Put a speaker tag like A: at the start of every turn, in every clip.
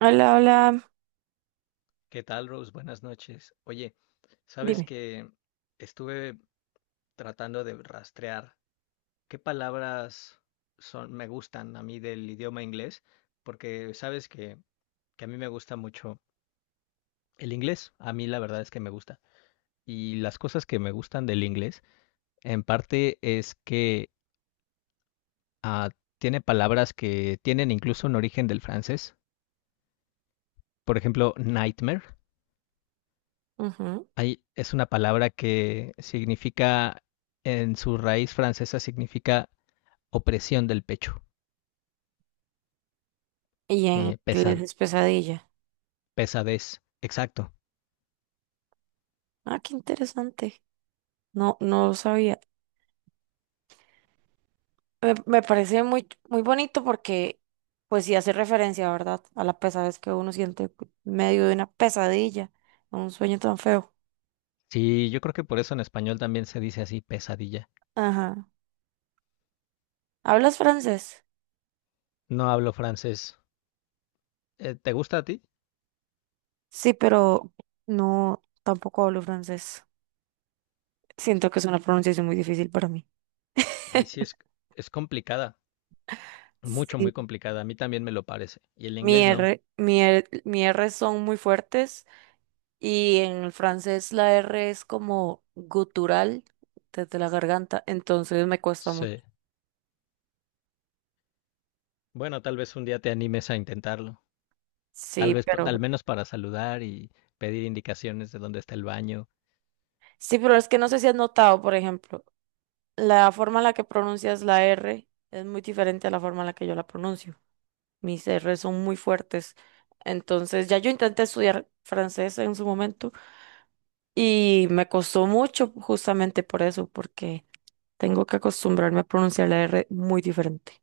A: Hola, hola,
B: ¿Qué tal, Rose? Buenas noches. Oye, sabes
A: dime.
B: que estuve tratando de rastrear qué palabras son, me gustan a mí del idioma inglés, porque sabes que, a mí me gusta mucho el inglés. A mí la verdad es que me gusta. Y las cosas que me gustan del inglés, en parte es que ah, tiene palabras que tienen incluso un origen del francés. Por ejemplo, nightmare.
A: Ujú.
B: Hay, es una palabra que significa, en su raíz francesa, significa opresión del pecho,
A: Y en
B: eh,
A: inglés
B: pesa-
A: es pesadilla.
B: pesadez. Exacto.
A: Ah, qué interesante. No, no lo sabía. Me parece muy, muy bonito porque, pues sí hace referencia, ¿verdad? A la pesadez que uno siente en medio de una pesadilla, un sueño tan feo.
B: Sí, yo creo que por eso en español también se dice así, pesadilla.
A: Ajá. ¿Hablas francés?
B: No hablo francés. ¿Te gusta a ti?
A: Sí, pero no, tampoco hablo francés. Siento que es una pronunciación muy difícil para mí.
B: Ay, sí, es complicada. Mucho,
A: Sí,
B: muy complicada. A mí también me lo parece. Y el
A: mi
B: inglés no.
A: R, mi R, mi R son muy fuertes. Y en el francés la R es como gutural desde la garganta, entonces me cuesta mucho.
B: Sí. Bueno, tal vez un día te animes a intentarlo. Tal
A: Sí,
B: vez,
A: pero
B: al menos para saludar y pedir indicaciones de dónde está el baño.
A: sí, pero es que no sé si has notado, por ejemplo, la forma en la que pronuncias la R es muy diferente a la forma en la que yo la pronuncio. Mis R son muy fuertes. Entonces, ya yo intenté estudiar francés en su momento y me costó mucho justamente por eso, porque tengo que acostumbrarme a pronunciar la R muy diferente.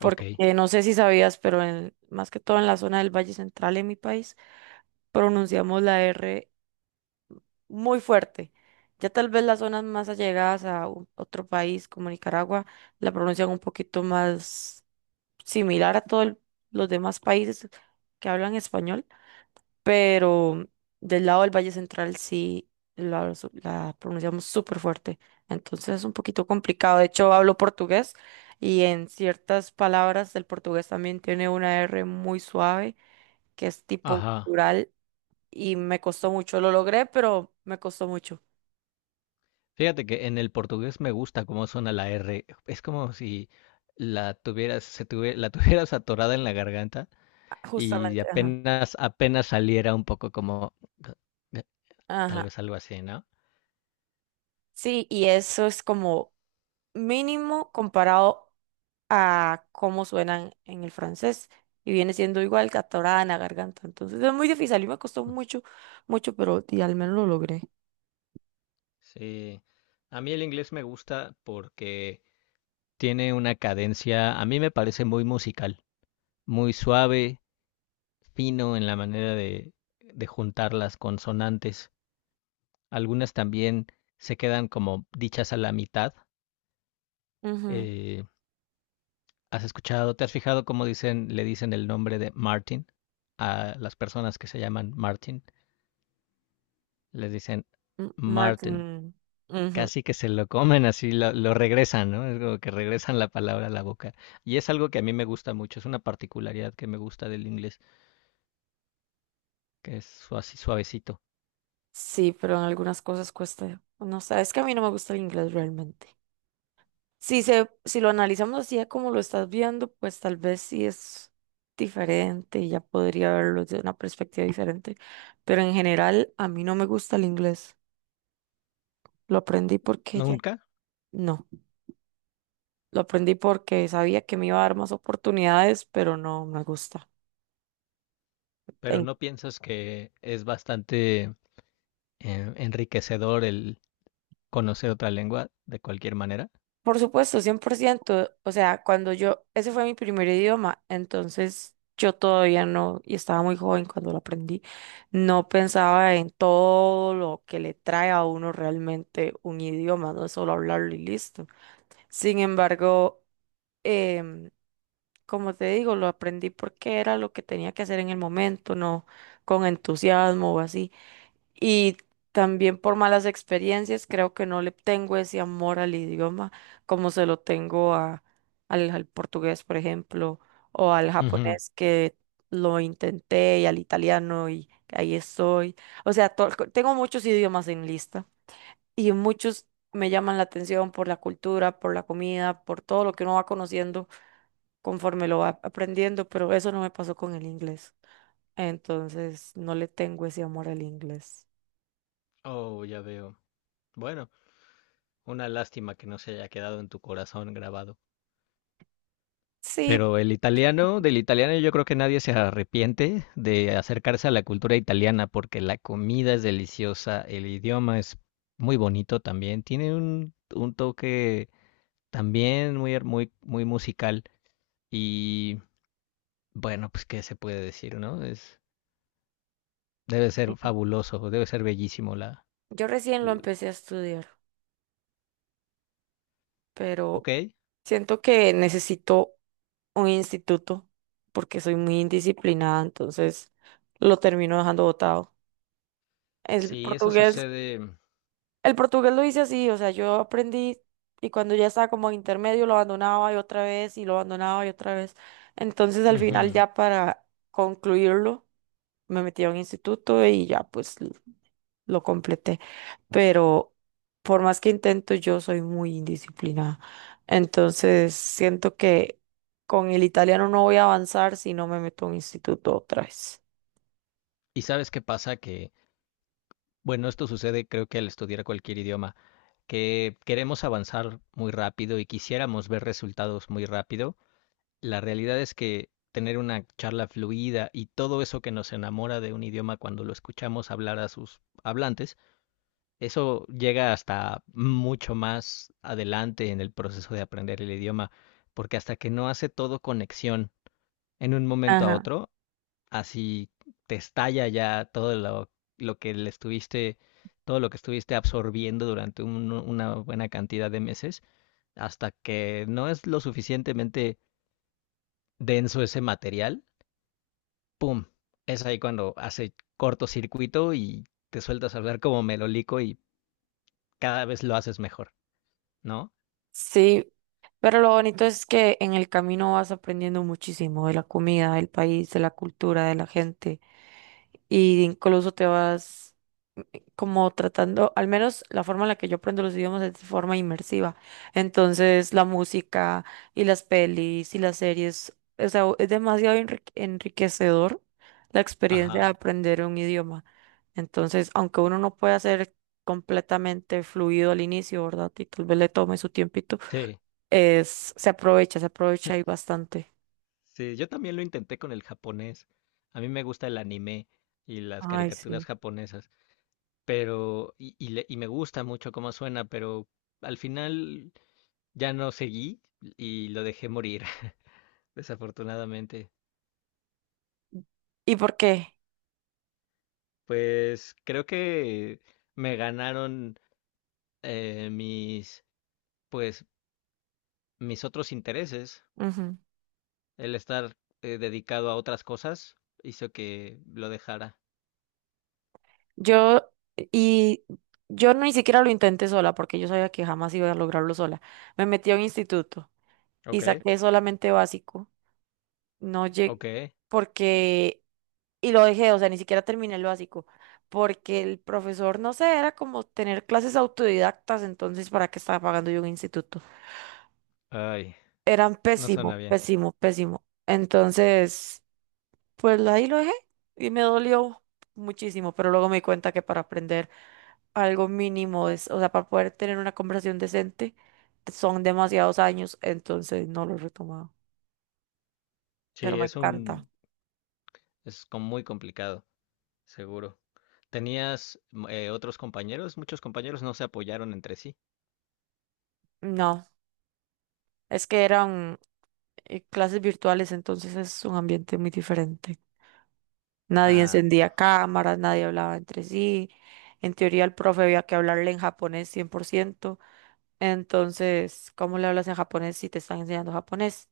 B: Ok.
A: no sé si sabías, pero más que todo en la zona del Valle Central en mi país, pronunciamos la R muy fuerte. Ya tal vez las zonas más allegadas a otro país como Nicaragua la pronuncian un poquito más similar a todos los demás países que hablan español, pero del lado del Valle Central sí la pronunciamos súper fuerte. Entonces es un poquito complicado. De hecho, hablo portugués y en ciertas palabras del portugués también tiene una R muy suave, que es tipo
B: Ajá.
A: rural, y me costó mucho. Lo logré, pero me costó mucho.
B: Fíjate que en el portugués me gusta cómo suena la R. Es como si la tuvieras atorada en la garganta
A: Ah,
B: y
A: justamente, ajá.
B: apenas, apenas saliera un poco como tal
A: Ajá.
B: vez algo así, ¿no?
A: Sí, y eso es como mínimo comparado a cómo suenan en el francés. Y viene siendo igual catorada en la garganta. Entonces es muy difícil. A mí me costó mucho, mucho, pero y al menos lo logré.
B: Sí. A mí el inglés me gusta porque tiene una cadencia, a mí me parece muy musical, muy suave, fino en la manera de juntar las consonantes. Algunas también se quedan como dichas a la mitad.
A: Ujú.
B: eh, Te has fijado cómo dicen, le dicen el nombre de Martin a las personas que se llaman Martin? Les dicen
A: M-
B: Martin.
A: Martin. Ujú.
B: Casi que se lo comen así, lo regresan, ¿no? Es como que regresan la palabra a la boca. Y es algo que a mí me gusta mucho, es una particularidad que me gusta del inglés, así suavecito.
A: Sí, pero en algunas cosas cuesta. No sé, es que a mí no me gusta el inglés realmente. Si lo analizamos así a como lo estás viendo, pues tal vez sí es diferente y ya podría verlo desde una perspectiva diferente. Pero en general, a mí no me gusta el inglés. Lo aprendí porque ya.
B: Nunca,
A: No, lo aprendí porque sabía que me iba a dar más oportunidades, pero no me gusta.
B: pero no piensas que es bastante enriquecedor el conocer otra lengua de cualquier manera.
A: Por supuesto, cien por ciento. O sea, cuando yo, ese fue mi primer idioma, entonces yo todavía no, y estaba muy joven cuando lo aprendí, no pensaba en todo lo que le trae a uno realmente un idioma, no es solo hablarlo y listo. Sin embargo, em, como te digo, lo aprendí porque era lo que tenía que hacer en el momento, no con entusiasmo o así. Y también por malas experiencias, creo que no le tengo ese amor al idioma como se lo tengo a, al, al portugués, por ejemplo, o al
B: Ujú.
A: japonés que lo intenté, y al italiano y ahí estoy. O sea, tengo muchos idiomas en lista y muchos me llaman la atención por la cultura, por la comida, por todo lo que uno va conociendo conforme lo va aprendiendo, pero eso no me pasó con el inglés. Entonces, no le tengo ese amor al inglés.
B: Oh, ya veo. Bueno. Una lástima que no se haya quedado en tu corazón grabado.
A: Sí,
B: Pero el italiano, del italiano yo creo que nadie se arrepiente de acercarse a la cultura italiana porque la comida es deliciosa, el idioma es muy bonito también, tiene un toque también muy, muy, muy musical y bueno, pues qué se puede decir, ¿no? Es, debe ser fabuloso, debe ser bellísimo la...
A: yo recién lo
B: l-
A: empecé a estudiar, pero
B: Ok,
A: siento que necesito un instituto porque soy muy indisciplinada, entonces lo termino dejando botado. El
B: sí, eso
A: portugués
B: sucede.
A: El portugués lo hice así, o sea, yo aprendí y cuando ya estaba como en intermedio lo abandonaba y otra vez y lo abandonaba y otra vez. Entonces al final
B: Ujú.
A: ya para concluirlo me metí a un instituto y ya pues lo completé. Pero por más que intento yo soy muy indisciplinada. Entonces siento que con el italiano no voy a avanzar si no me meto a un instituto otra vez.
B: ¿Y sabes qué pasa? Que Bueno, esto sucede creo que al estudiar cualquier idioma, que queremos avanzar muy rápido y quisiéramos ver resultados muy rápido. La realidad es que tener una charla fluida y todo eso que nos enamora de un idioma cuando lo escuchamos hablar a sus hablantes, eso llega hasta mucho más adelante en el proceso de aprender el idioma, porque hasta que no hace todo conexión en un momento a
A: Ajá.
B: otro, así te estalla ya lo que le estuviste, todo lo que estuviste absorbiendo durante una buena cantidad de meses, hasta que no es lo suficientemente denso ese material, ¡pum! Es ahí cuando hace cortocircuito y te sueltas a hablar como melolico y cada vez lo haces mejor, ¿no?
A: Sí, pero lo bonito es que en el camino vas aprendiendo muchísimo de la comida, del país, de la cultura, de la gente, y incluso te vas, como tratando, al menos la forma en la que yo aprendo los idiomas es de forma inmersiva. Entonces, la música y las pelis y las series, o sea, es demasiado enriquecedor la experiencia de
B: Ajá,
A: aprender un idioma. Entonces, aunque uno no pueda hacer completamente fluido al inicio, ¿verdad? Y tal vez le tome su tiempito.
B: sí,
A: Es, se aprovecha ahí bastante.
B: sí, yo también lo intenté con el japonés. A mí me gusta el anime y las
A: Ay,
B: caricaturas
A: sí.
B: japonesas. Y me gusta mucho cómo suena, pero al final ya no seguí y lo dejé morir, desafortunadamente.
A: ¿Y por qué?
B: Pues creo que me ganaron eh, mis, pues, mis otros intereses.
A: Ujú.
B: El estar dedicado a otras cosas hizo que lo dejara.
A: Yo, y yo ni siquiera lo intenté sola porque yo sabía que jamás iba a lograrlo sola. Me metí a un instituto y
B: Ok,
A: saqué solamente básico. No llegué,
B: ok.
A: porque, y lo dejé, o sea, ni siquiera terminé el básico. Porque el profesor, no sé, era como tener clases autodidactas, entonces, ¿para qué estaba pagando yo un instituto?
B: Ay,
A: Eran
B: no suena
A: pésimo,
B: bien.
A: pésimo, pésimo. Entonces, pues ahí lo dejé y me dolió muchísimo, pero luego me di cuenta que para aprender algo mínimo es, o sea, para poder tener una conversación decente, son demasiados años, entonces no lo he retomado, pero
B: Sí,
A: me encanta.
B: es como muy complicado. Seguro. ¿Tenías otros compañeros? Muchos compañeros no se apoyaron entre sí.
A: No, es que eran clases virtuales, entonces es un ambiente muy diferente. Nadie
B: Ah,
A: encendía cámaras, nadie hablaba entre sí. En teoría, el profe había que hablarle en japonés cien por ciento. Entonces, ¿cómo le hablas en japonés si te están enseñando japonés?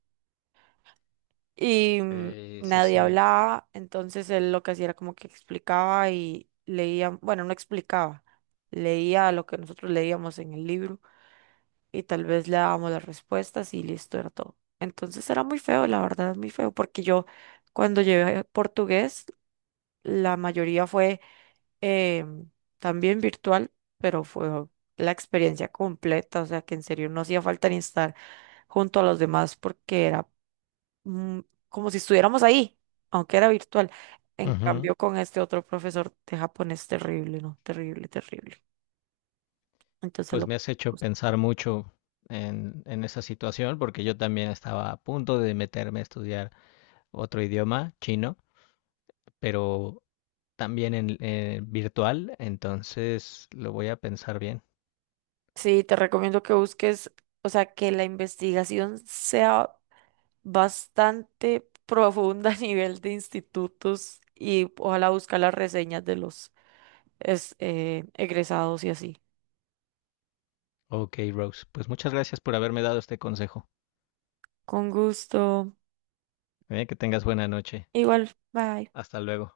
A: Y
B: sí, sí,
A: nadie
B: sí.
A: hablaba, entonces él lo que hacía era como que explicaba y leía, bueno, no explicaba, leía lo que nosotros leíamos en el libro y tal vez le dábamos las respuestas y listo, era todo. Entonces era muy feo, la verdad, muy feo, porque yo cuando llevé portugués, la mayoría fue eh, también virtual, pero fue la experiencia completa, o sea que en serio no hacía falta ni estar junto a los demás porque era mm, como si estuviéramos ahí, aunque era virtual. En
B: Ujú.
A: cambio, con este otro profesor de japonés, terrible, ¿no? Terrible, terrible. Entonces
B: Pues
A: lo...
B: me has hecho pensar mucho en esa situación porque yo también estaba a punto de meterme a estudiar otro idioma, chino, pero también en, virtual, entonces lo voy a pensar bien.
A: Sí, te recomiendo que busques, o sea, que la investigación sea bastante profunda a nivel de institutos y ojalá buscar las reseñas de los egresados y así.
B: Ok, Rose, pues muchas gracias por haberme dado este consejo.
A: Con gusto.
B: Que tengas buena noche.
A: Igual, bye.
B: Hasta luego.